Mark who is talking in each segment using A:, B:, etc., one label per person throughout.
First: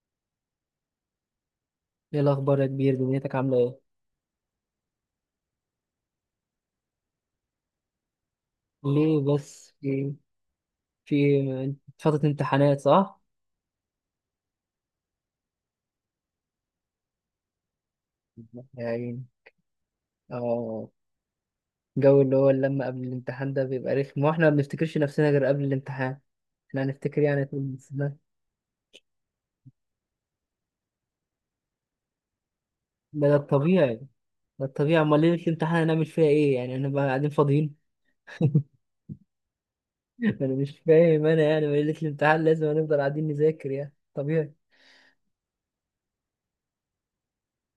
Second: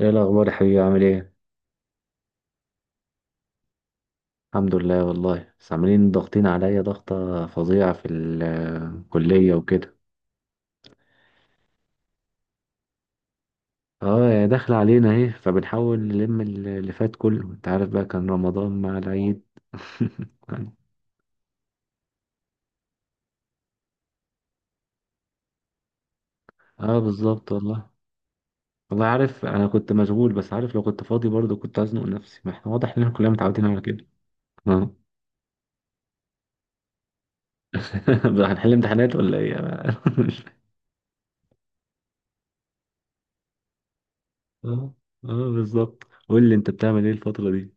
A: ايه الاخبار يا حبيبي؟ عامل ايه؟
B: ايه الاخبار يا كبير؟ دنيتك عامله ايه؟
A: الحمد لله والله، بس عاملين ضاغطين عليا ضغطه فظيعه في
B: ليه
A: الكليه
B: بس؟
A: وكده.
B: في فتره امتحانات صح؟
A: اه، يا داخله علينا اهي، فبنحاول نلم اللي فات كله، انت عارف بقى، كان رمضان
B: يا
A: مع
B: عيني.
A: العيد.
B: اه. الجو اللي هو اللمه قبل الامتحان ده بيبقى رخم، واحنا ما بنفتكرش نفسنا غير قبل الامتحان. احنا
A: اه
B: هنفتكر يعني
A: بالظبط
B: طول
A: والله.
B: السنه؟
A: والله عارف، انا كنت مشغول، بس عارف لو كنت فاضي برضه كنت هزنق نفسي. ما احنا واضح اننا
B: ده
A: كلنا
B: ده
A: متعودين على
B: الطبيعي.
A: كده.
B: ده
A: اه.
B: الطبيعي، امال ليله الامتحان هنعمل فيها ايه؟ يعني هنبقى قاعدين فاضيين؟
A: هنحل امتحانات ولا ايه؟ مش فاهم.
B: انا مش فاهم. انا يعني ليله الامتحان لازم هنفضل قاعدين نذاكر، يعني طبيعي.
A: اه. اه بالظبط. قول لي انت بتعمل ايه الفتره دي؟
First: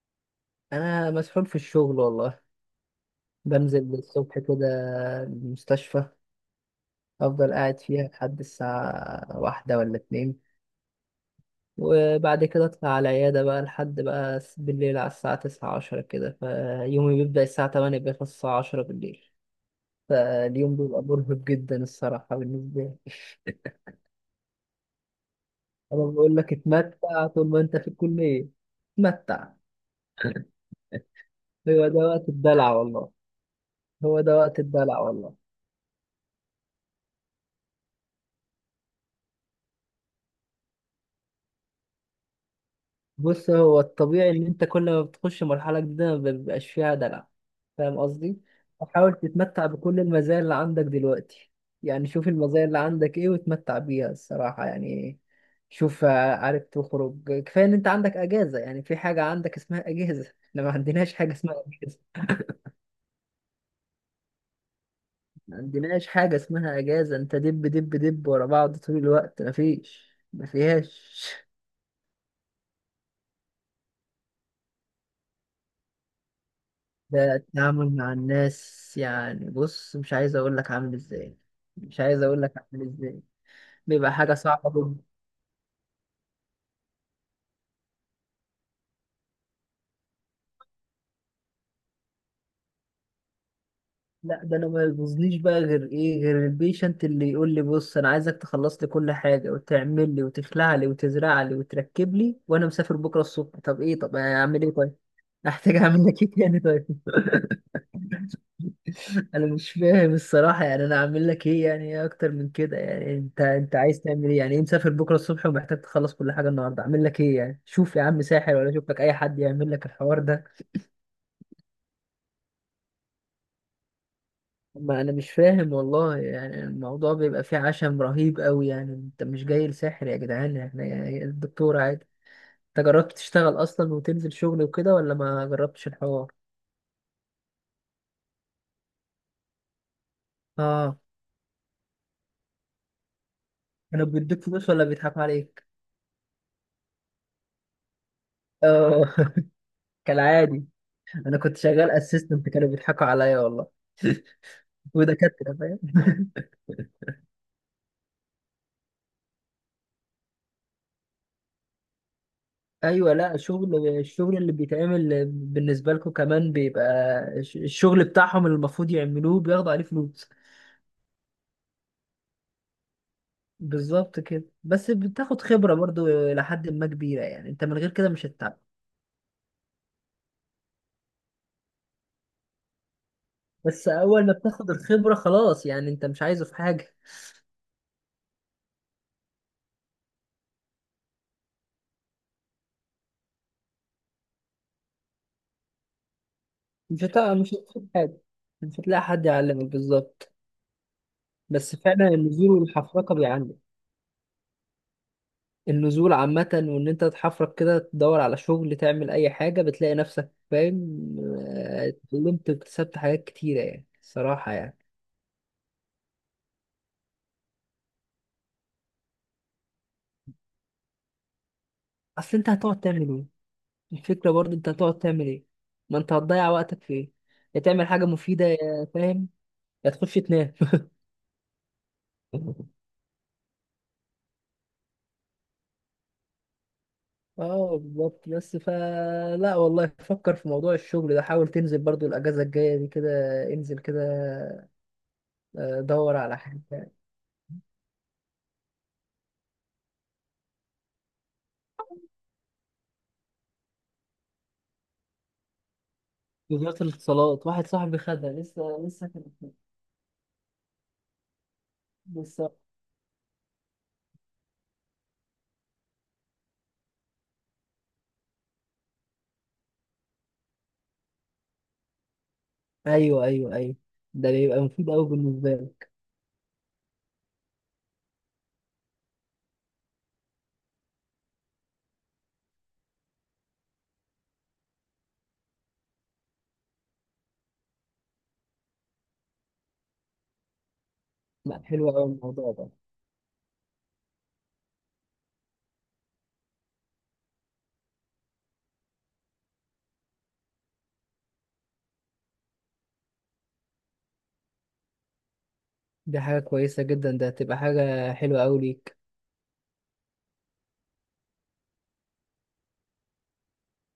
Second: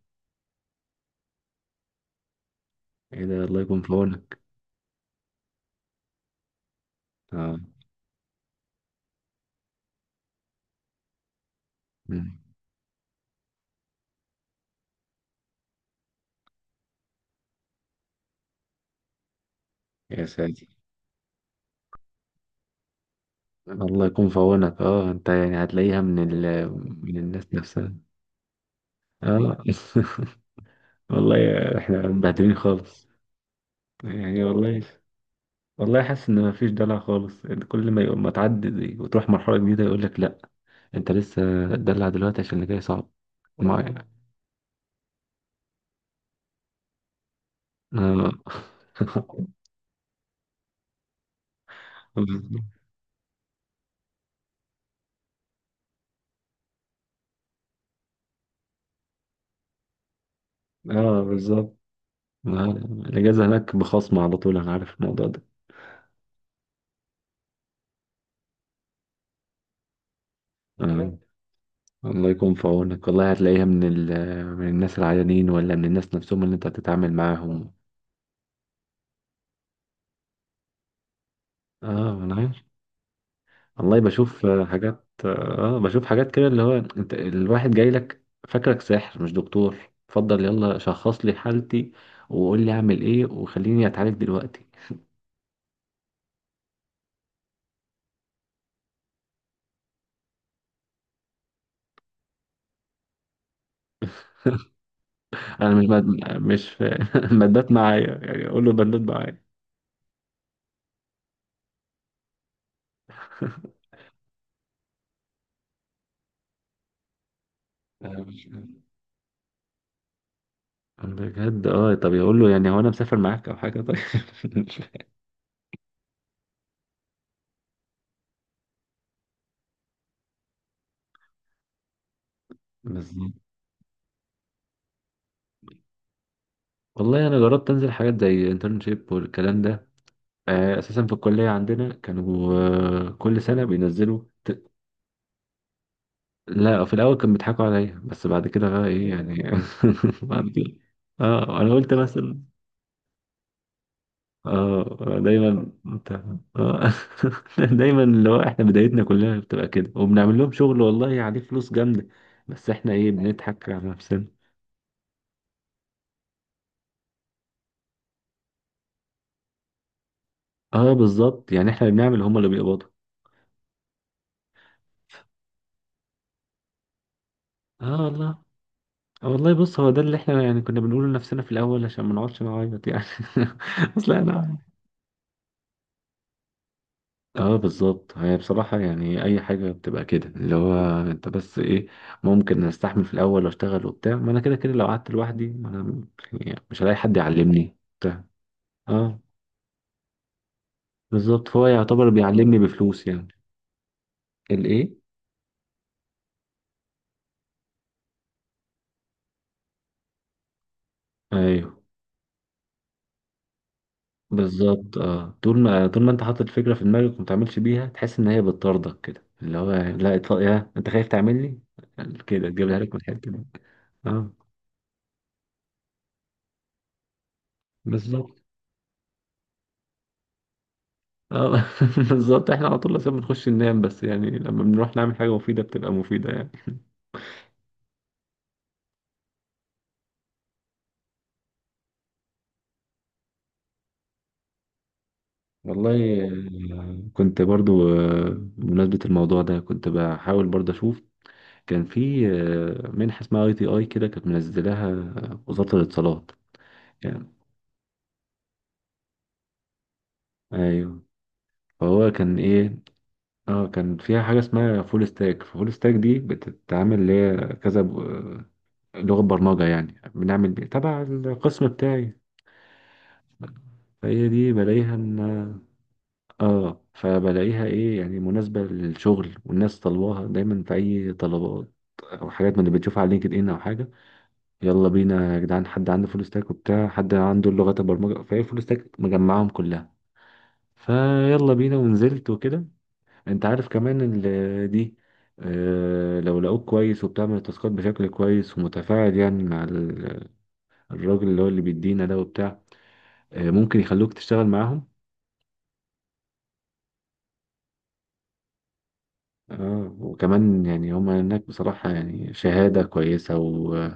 B: انا مسحول في الشغل والله.
A: ايه ده، الله يكون في
B: بنزل الصبح
A: عونك.
B: كده. المستشفى. افضل
A: اه.
B: قاعد فيها لحد الساعة 1 ولا 2. وبعد كده اطلع على العيادة بقى لحد بقى بالليل على الساعة تسعة عشرة كده. فيومي بيبدأ الساعة 8، بيخلص الساعة 10 بالليل.
A: يا ساتر.
B: فاليوم بيبقى مرهق جدا الصراحة بالنسبة لي.
A: الله يكون في عونك. اه انت يعني هتلاقيها
B: أنا
A: من
B: بقول لك
A: من
B: اتمتع طول
A: الناس
B: ما أنت في
A: نفسها.
B: الكلية. اتمتع.
A: اه. والله
B: هو ده
A: احنا
B: وقت
A: مبهدلين
B: الدلع
A: خالص.
B: والله. هو ده
A: يعني
B: وقت
A: والله.
B: الدلع والله.
A: والله حاسس ان مفيش دلع خالص، إن كل ما يقوم ما تعدي دي وتروح مرحله جديده يقول لك لا. انت لسه، دلع دلوقتي عشان اللي جاي صعب.
B: بص، هو
A: ما يعني،
B: الطبيعي ان انت كل ما بتخش مرحله جديده ما بيبقاش فيها دلع. فاهم
A: اه.
B: قصدي؟ حاول تتمتع بكل المزايا اللي عندك دلوقتي. يعني شوف المزايا اللي عندك ايه، وتمتع بيها الصراحه يعني. شوف، عارف تخرج كفايه ان انت عندك اجازه. يعني في حاجه عندك اسمها اجازه. احنا ما عندناش
A: اه
B: حاجه اسمها
A: بالظبط.
B: اجازه.
A: آه، الاجازه هناك بخصم على طول، انا عارف الموضوع ده.
B: ما عندناش حاجه اسمها اجازه. انت دب دب دب ورا بعض طول الوقت، ما فيش ما
A: آه.
B: فيهاش.
A: الله يكون في عونك. والله هتلاقيها من من الناس العيانين ولا من الناس نفسهم اللي انت هتتعامل
B: ده
A: معاهم.
B: التعامل مع الناس يعني. بص مش عايز اقول لك عامل ازاي. مش
A: اه
B: عايز
A: انا
B: اقول لك
A: عارف.
B: عامل ازاي.
A: والله
B: بيبقى حاجه
A: بشوف
B: صعبه جدا.
A: حاجات. اه بشوف حاجات كده، اللي هو انت الواحد جاي لك فاكرك ساحر مش دكتور. اتفضل يلا شخص لي حالتي، وقول لي اعمل ايه، وخليني اتعالج
B: لا، ده
A: دلوقتي.
B: انا ما يبوظنيش بقى غير ايه؟ غير البيشنت اللي يقول لي بص انا عايزك تخلص لي كل حاجه، وتعمل لي وتخلع لي وتزرع لي وتركب لي، وانا مسافر بكره الصبح. طب ايه؟ طب اعمل ايه طيب؟
A: انا
B: احتاج
A: مش مد...
B: اعمل لك ايه تاني
A: مش ف...
B: طيب؟
A: مدات معايا، يعني اقول له بندات معايا.
B: انا مش فاهم الصراحه يعني. انا اعمل لك ايه؟ يعني ايه اكتر من كده؟ يعني انت عايز تعمل ايه؟ يعني ايه مسافر بكره الصبح ومحتاج تخلص كل حاجه النهارده؟ اعمل لك ايه يعني؟ شوف يا
A: آه،
B: عم
A: مش-
B: ساحر، ولا شوف لك اي حد يعمل لك الحوار ده.
A: بجد. اه، طب يقول له يعني هو انا مسافر معاك او حاجه، طيب.
B: ما انا مش فاهم والله. يعني الموضوع بيبقى فيه عشم رهيب قوي. يعني انت مش جاي لساحر يا جدعان، احنا يعني الدكتور عادي. انت جربت
A: بالظبط.
B: تشتغل اصلا وتنزل شغل وكده، ولا ما جربتش الحوار؟
A: والله انا جربت انزل حاجات زي انترنشيب والكلام ده.
B: اه.
A: اساسا في الكليه عندنا كانوا كل سنه
B: انا بيديك فلوس ولا بيضحكوا عليك؟
A: لا، في الاول كانوا بيضحكوا عليا، بس بعد كده بقى
B: اه.
A: ايه يعني. بعد
B: كالعادي.
A: كده.
B: انا كنت
A: اه انا
B: شغال
A: قلت مثلا.
B: اسيستنت، كانوا بيضحكوا عليا والله.
A: اه
B: ودكاتره
A: دايما
B: فاهم.
A: انت. اه. دايما اللي هو احنا بدايتنا كلها بتبقى كده، وبنعمل لهم شغل والله عليه فلوس جامده. بس احنا ايه؟
B: ايوه. لا،
A: بنضحك على نفسنا.
B: الشغل اللي بيتعمل بالنسبه لكم كمان بيبقى. الشغل بتاعهم اللي المفروض يعملوه بياخدوا عليه فلوس.
A: اه بالظبط، يعني احنا اللي بنعمل هم اللي بيقبضوا.
B: بالظبط كده. بس بتاخد خبره برضو. لحد ما كبيره يعني، انت من غير
A: اه
B: كده مش
A: والله.
B: هتتعب.
A: والله بص، هو ده اللي احنا يعني كنا بنقوله لنفسنا في الاول عشان ما نقعدش نعيط يعني.
B: بس
A: اصل
B: اول ما
A: انا.
B: بتاخد الخبره خلاص، يعني انت مش عايزه في حاجه.
A: اه بالظبط. هي بصراحة يعني اي حاجة بتبقى كده، اللي هو انت بس ايه. ممكن استحمل في الاول واشتغل وبتاع، ما انا كده كده لو قعدت لوحدي ما انا، يعني مش هلاقي
B: مش
A: حد
B: هتلاقي مش
A: يعلمني
B: هتلاقي حاجه.
A: بتاع
B: مش هتلاقي
A: اه
B: حد يعلمك بالظبط.
A: بالظبط، فهو
B: بس فعلا
A: يعتبر
B: النزول
A: بيعلمني بفلوس
B: والحفرقه
A: يعني.
B: بيعلم.
A: الايه؟
B: النزول عامة، وإن أنت تحفرك كده تدور على شغل تعمل أي حاجة، بتلاقي نفسك فاهم،
A: ايوه
B: اتعلمت واكتسبت حاجات كتيرة يعني الصراحة يعني.
A: بالظبط. اه، طول ما انت حاطط الفكره في دماغك وما تعملش بيها تحس ان هي بتطاردك، كده اللي هو لا اطلع، يا انت خايف تعملني
B: أصل
A: كده
B: أنت
A: تجيبها
B: هتقعد
A: لك من
B: تعمل إيه؟
A: الحته دي.
B: الفكرة
A: اه
B: برضه أنت هتقعد تعمل إيه؟ ما أنت هتضيع وقتك في إيه؟ يا تعمل حاجة
A: بالظبط.
B: مفيدة، يا فاهم. يا تخش تنام.
A: اه. بالظبط، احنا على طول لازم بنخش ننام، بس يعني لما بنروح نعمل حاجه مفيده بتبقى مفيده يعني.
B: اه بالظبط. بس فا لا والله، فكر في موضوع الشغل ده، حاول تنزل برضو الاجازه الجايه دي كده. انزل كده. دور
A: والله.
B: على حاجه.
A: كنت برضو بمناسبة الموضوع ده، كنت بحاول برضو أشوف. كان في منحة اسمها ITI كده، كانت منزلاها وزارة الاتصالات
B: وزاره
A: يعني.
B: الاتصالات. واحد صاحبي خدها لسه لسه.
A: أيوه. فهو كان
B: بالظبط.
A: إيه؟ اه كان فيها حاجة اسمها فول ستاك. فول ستاك دي بتتعامل اللي هي كذا لغة برمجة، يعني بنعمل بيه تبع القسم بتاعي.
B: ايوه، ايوه، ايوه.
A: فهي
B: ده
A: دي
B: بيبقى مفيد
A: بلاقيها
B: قوي
A: ان،
B: بالنسبه لك.
A: اه فبلاقيها ايه، يعني مناسبة للشغل، والناس طلبوها دايما في اي طلبات او حاجات، من اللي بتشوفها على لينكد ان او حاجة. يلا بينا يا جدعان، حد عنده فول ستاك وبتاع، حد عنده لغات البرمجة، فهي فول ستاك مجمعهم كلها، فيلا
B: لا،
A: بينا،
B: حلو قوي
A: ونزلت
B: الموضوع
A: وكده.
B: ده.
A: انت عارف كمان دي لو لقوك كويس وبتعمل التاسكات بشكل كويس ومتفاعل يعني مع الراجل اللي هو اللي بيدينا ده وبتاع، ممكن يخلوك تشتغل معاهم.
B: دي حاجه كويسه جدا، ده هتبقى حاجه حلوه قوي ليك.
A: اه، وكمان يعني هما هناك بصراحة يعني شهادة كويسة،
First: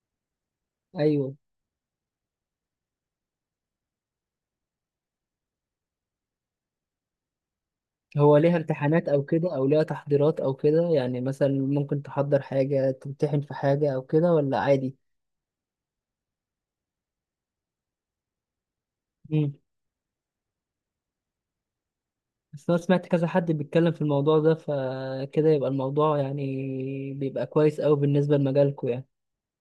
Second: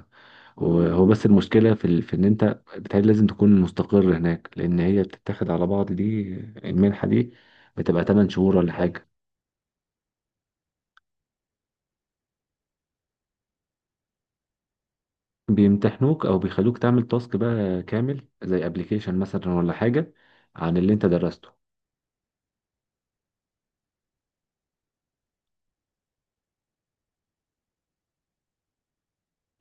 A: وهو بس
B: ايوه.
A: المشكلة في، في إن أنت بتهيألي لازم تكون مستقر هناك، لأن هي بتتاخد على بعض دي، المنحة دي بتبقى 8
B: هو
A: شهور
B: ليها
A: ولا حاجة.
B: امتحانات او كده؟ او ليها تحضيرات او كده؟ يعني مثلا ممكن تحضر حاجه، تمتحن في حاجه او كده، ولا عادي؟
A: بيمتحنوك او بيخلوك تعمل تاسك بقى كامل زي ابلكيشن مثلا
B: امم
A: ولا حاجه عن اللي انت درسته.
B: بس انا سمعت كذا حد بيتكلم في الموضوع ده، فكده يبقى الموضوع يعني. بيبقى كويس قوي بالنسبه لمجالكم يعني.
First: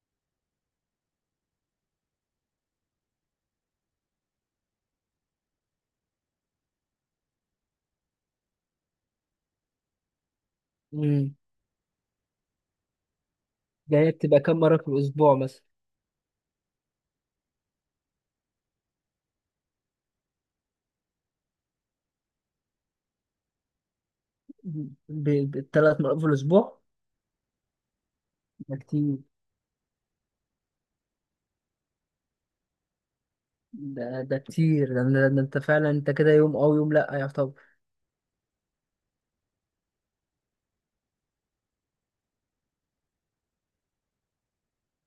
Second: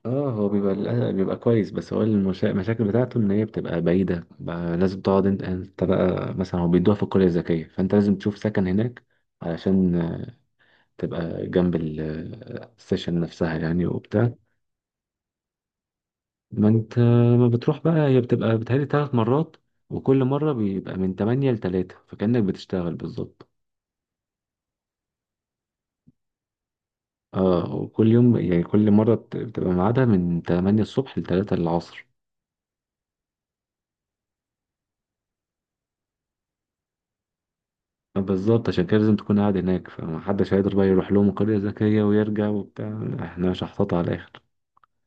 A: اه هو بيبقى بيبقى كويس، بس هو المشاكل بتاعته ان هي بتبقى بعيده بقى، لازم تقعد انت بقى، مثلا هو بيدوها في القريه الذكيه، فانت لازم تشوف سكن هناك علشان
B: امم
A: تبقى جنب السيشن نفسها يعني
B: ده هي
A: وبتاع.
B: بتبقى كم مره في الاسبوع مثلا؟
A: ما انت، ما بتروح بقى، هي بتبقى بتهيألي 3 مرات، وكل مره بيبقى من 8 ل 3، فكأنك بتشتغل بالظبط.
B: بالثلاث مرات في الاسبوع؟
A: اه، وكل يوم يعني
B: ده
A: كل مرة
B: كتير.
A: بتبقى ميعادها من 8 الصبح ل 3 العصر.
B: ده كتير، ده انت فعلا. انت كده يوم او يوم لا يعتبر.
A: بالظبط، عشان كده لازم تكون قاعد هناك، فمحدش هيقدر بقى يروح لهم قرية ذكية ويرجع وبتاع. لا، احنا شحططة على الآخر.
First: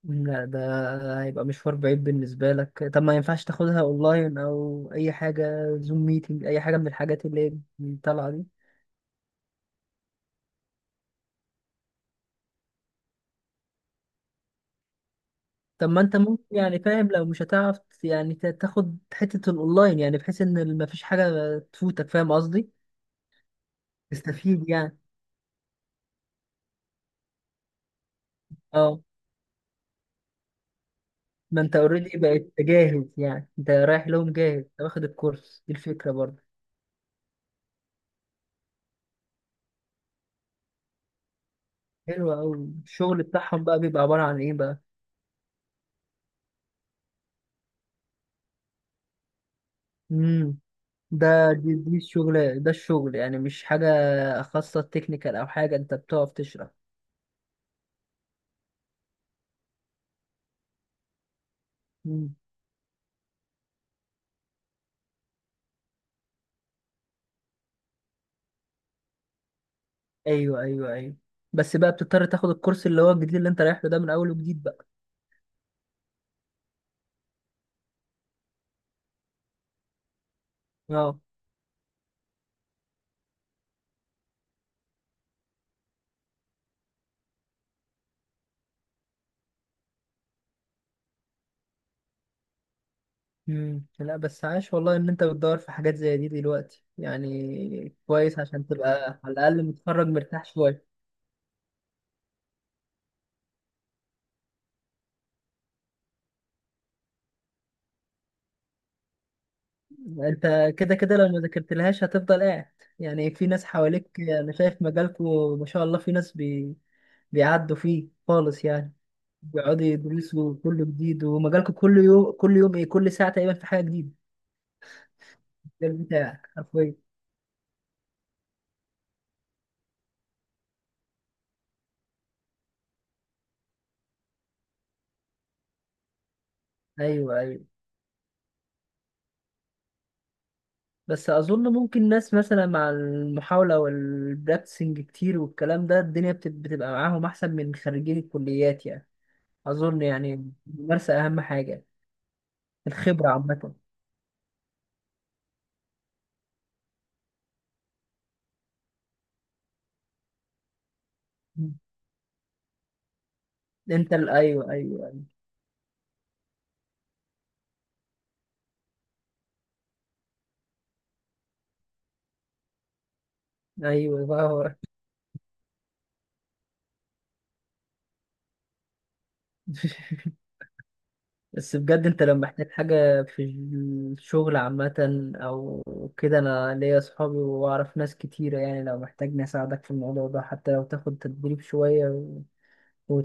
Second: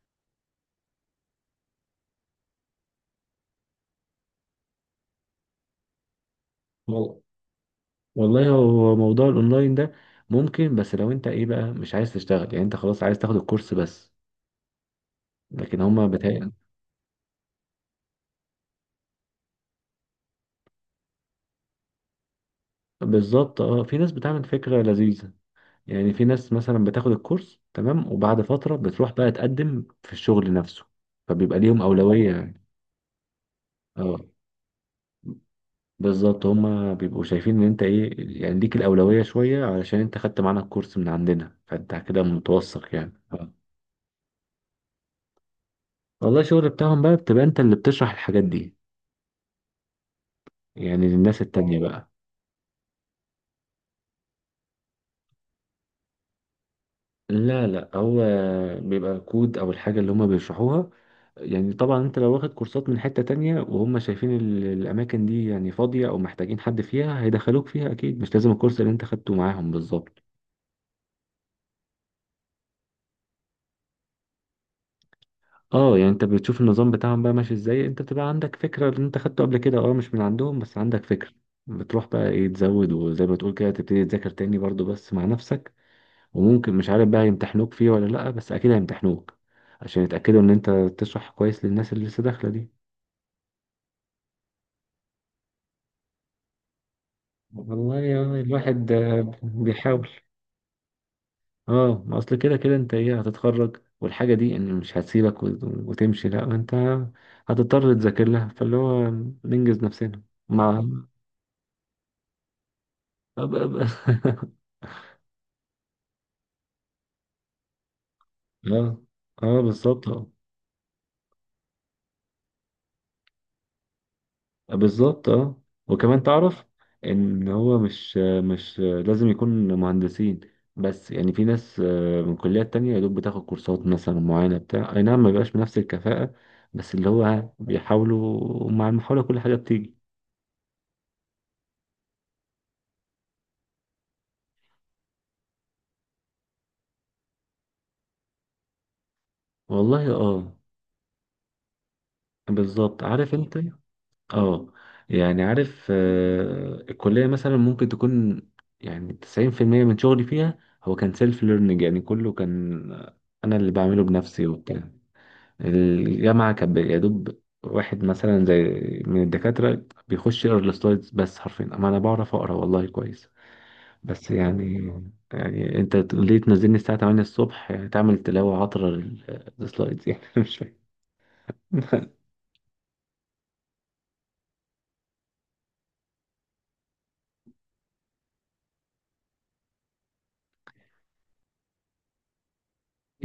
B: لا، ده هيبقى مشوار بعيد بالنسبة لك. طب ما ينفعش تاخدها اونلاين؟ او اي حاجة زوم ميتنج، اي حاجة من
A: وال-
B: الحاجات اللي هي طالعة دي؟
A: والله هو موضوع الأونلاين ده ممكن، بس لو أنت إيه بقى مش عايز تشتغل يعني، أنت خلاص عايز تاخد الكورس بس، لكن
B: طب ما
A: هما
B: انت ممكن يعني، فاهم، لو مش هتعرف. يعني تاخد حتة الاونلاين، يعني بحيث ان مفيش حاجة تفوتك. فاهم قصدي؟
A: بالظبط. اه، في ناس بتعمل
B: تستفيد
A: فكرة
B: يعني.
A: لذيذة، يعني في ناس مثلا بتاخد الكورس تمام، وبعد فترة
B: اه،
A: بتروح بقى تقدم في الشغل نفسه، فبيبقى
B: ما انت
A: ليهم
B: اوريدي
A: أولوية
B: بقيت
A: يعني.
B: جاهز. يعني انت رايح
A: اه
B: لهم جاهز، انت واخد الكورس. دي الفكرة برضه.
A: بالظبط، هما بيبقوا شايفين ان انت ايه، يعني ليك الاولويه شويه علشان انت خدت معانا الكورس من عندنا، فانت كده
B: حلوة أوي.
A: متوثق يعني.
B: الشغل بتاعهم بقى بيبقى عبارة عن إيه بقى؟
A: والله الشغل بتاعهم بقى بتبقى انت اللي بتشرح الحاجات دي
B: امم.
A: يعني للناس
B: ده دي,
A: التانية
B: دي
A: بقى.
B: الشغل. ده الشغل يعني مش حاجة خاصة تكنيكال أو حاجة، أنت بتقف تشرح؟
A: لا لا، هو بيبقى كود او الحاجه اللي هما بيشرحوها. يعني طبعا انت لو
B: امم.
A: واخد كورسات من حته تانية، وهم شايفين الاماكن دي يعني فاضيه او محتاجين حد فيها، هيدخلوك فيها اكيد، مش لازم الكورس اللي انت خدته معاهم بالظبط.
B: أيوه، أيوه، أيوه. بس بقى بتضطر تاخد الكورس اللي هو الجديد، اللي أنت رايح له ده، من أول وجديد بقى.
A: اه، يعني انت بتشوف النظام بتاعهم بقى ماشي ازاي، انت بتبقى عندك فكرة اللي انت خدته قبل كده، اه مش من عندهم، بس عندك
B: اه.
A: فكرة. بتروح بقى ايه تزود، وزي ما تقول كده تبتدي تذاكر تاني برضو بس مع نفسك. وممكن مش عارف بقى يمتحنوك فيه ولا لأ، بس اكيد هيمتحنوك عشان يتأكدوا ان انت تشرح كويس للناس اللي لسه داخلة دي.
B: لا، بس عاش والله إن أنت بتدور في حاجات زي دي دلوقتي، يعني
A: والله يا
B: كويس عشان
A: الواحد،
B: تبقى على الأقل متخرج
A: بيحاول.
B: مرتاح شوية.
A: اه، ما اصل كده كده انت ايه، هتتخرج والحاجة دي ان مش هتسيبك وتمشي، لأ انت هتضطر تذاكر لها، فاللي هو ننجز نفسنا
B: أنت
A: مع.
B: كده كده لو ما ذاكرتلهاش هتفضل قاعد. يعني
A: اه
B: في ناس حواليك، أنا شايف مجالكوا ما شاء الله في ناس بيعدوا فيه خالص يعني.
A: اه. اه
B: بيقعدوا
A: بالظبط. اه
B: يدرسوا كله جديد. ومجالكم كل يوم كل يوم ايه؟ كل ساعة تقريبا في حاجة جديدة.
A: بالظبط. اه
B: ده
A: وكمان
B: بتاعك
A: تعرف
B: حرفيا.
A: ان هو مش لازم يكون مهندسين، بس يعني في ناس من كليات تانية يا دوب بتاخد كورسات مثلا معينة بتاع اي نعم ما بيبقاش بنفس الكفاءة، بس اللي
B: ايوه،
A: هو
B: ايوه.
A: بيحاولوا، مع المحاولة كل حاجة بتيجي.
B: بس اظن ممكن ناس مثلا مع المحاولة والبراكتسنج كتير والكلام ده، الدنيا بتبقى معاهم احسن من خريجين الكليات يعني. اظن
A: والله
B: يعني.
A: اه
B: الممارسة اهم حاجة.
A: بالظبط.
B: الخبرة
A: عارف انت.
B: عامة.
A: اه يعني عارف، الكلية مثلا ممكن تكون، يعني 90% من شغلي فيها هو كان سيلف ليرنينج، يعني كله كان أنا اللي بعمله
B: انت
A: بنفسي
B: ايوه،
A: وبتاع.
B: ايوه،
A: الجامعة كان يا دوب واحد مثلا زي، من الدكاترة بيخش يقرا السلايدز بس حرفيا. أما أنا بعرف أقرا والله كويس.
B: ايوه
A: بس
B: بقى هو.
A: يعني، يعني أنت ليه تنزلني الساعة 8 الصبح يعني تعمل تلاوة عطرة للسلايدز يعني؟ مش
B: بس بجد،
A: فاهم.
B: انت لو محتاج حاجة في الشغل عامة، او كده، انا ليا صحابي واعرف ناس كتيرة. يعني لو محتاجني اساعدك في الموضوع ده، حتى لو تاخد تدريب شوية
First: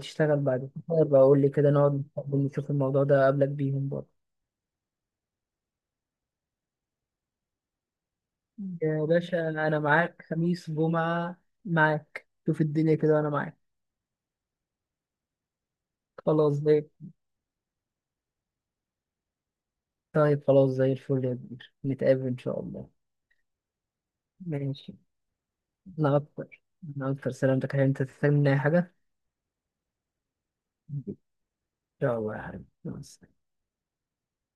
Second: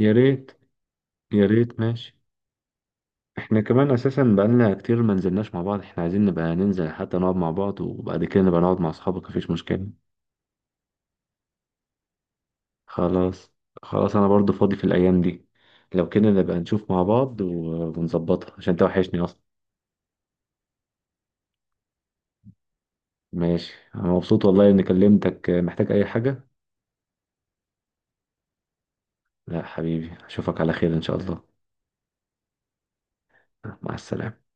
A: يا ريت.
B: بعد كده بقى، قول
A: يا
B: لي كده
A: ريت
B: نقعد
A: ماشي.
B: نتقابل نشوف الموضوع ده قبلك
A: احنا
B: بيهم
A: كمان
B: برضه.
A: اساسا بقالنا كتير ما نزلناش مع بعض، احنا عايزين نبقى ننزل حتى نقعد مع بعض، وبعد كده نبقى نقعد مع
B: يا
A: اصحابك
B: باشا،
A: مفيش
B: انا
A: مشكلة.
B: معاك خميس جمعة. معاك. شوف الدنيا كده وانا
A: خلاص.
B: معاك.
A: خلاص انا برضو فاضي في الايام دي، لو كده
B: خلاص
A: نبقى
B: زي
A: نشوف مع بعض ونظبطها، عشان انت وحشني اصلا.
B: طيب خلاص زي الفل يا كبير، نتقابل ان شاء الله.
A: ماشي، انا مبسوط والله اني
B: ماشي.
A: كلمتك. محتاج اي
B: انا
A: حاجة؟
B: اكتر انا اكتر سلامتك، هل انت تحتاج مني اي حاجة؟
A: لا حبيبي، اشوفك على خير ان شاء الله.
B: شاء الله يا حبيبي، مع السلامة.
A: مع السلامة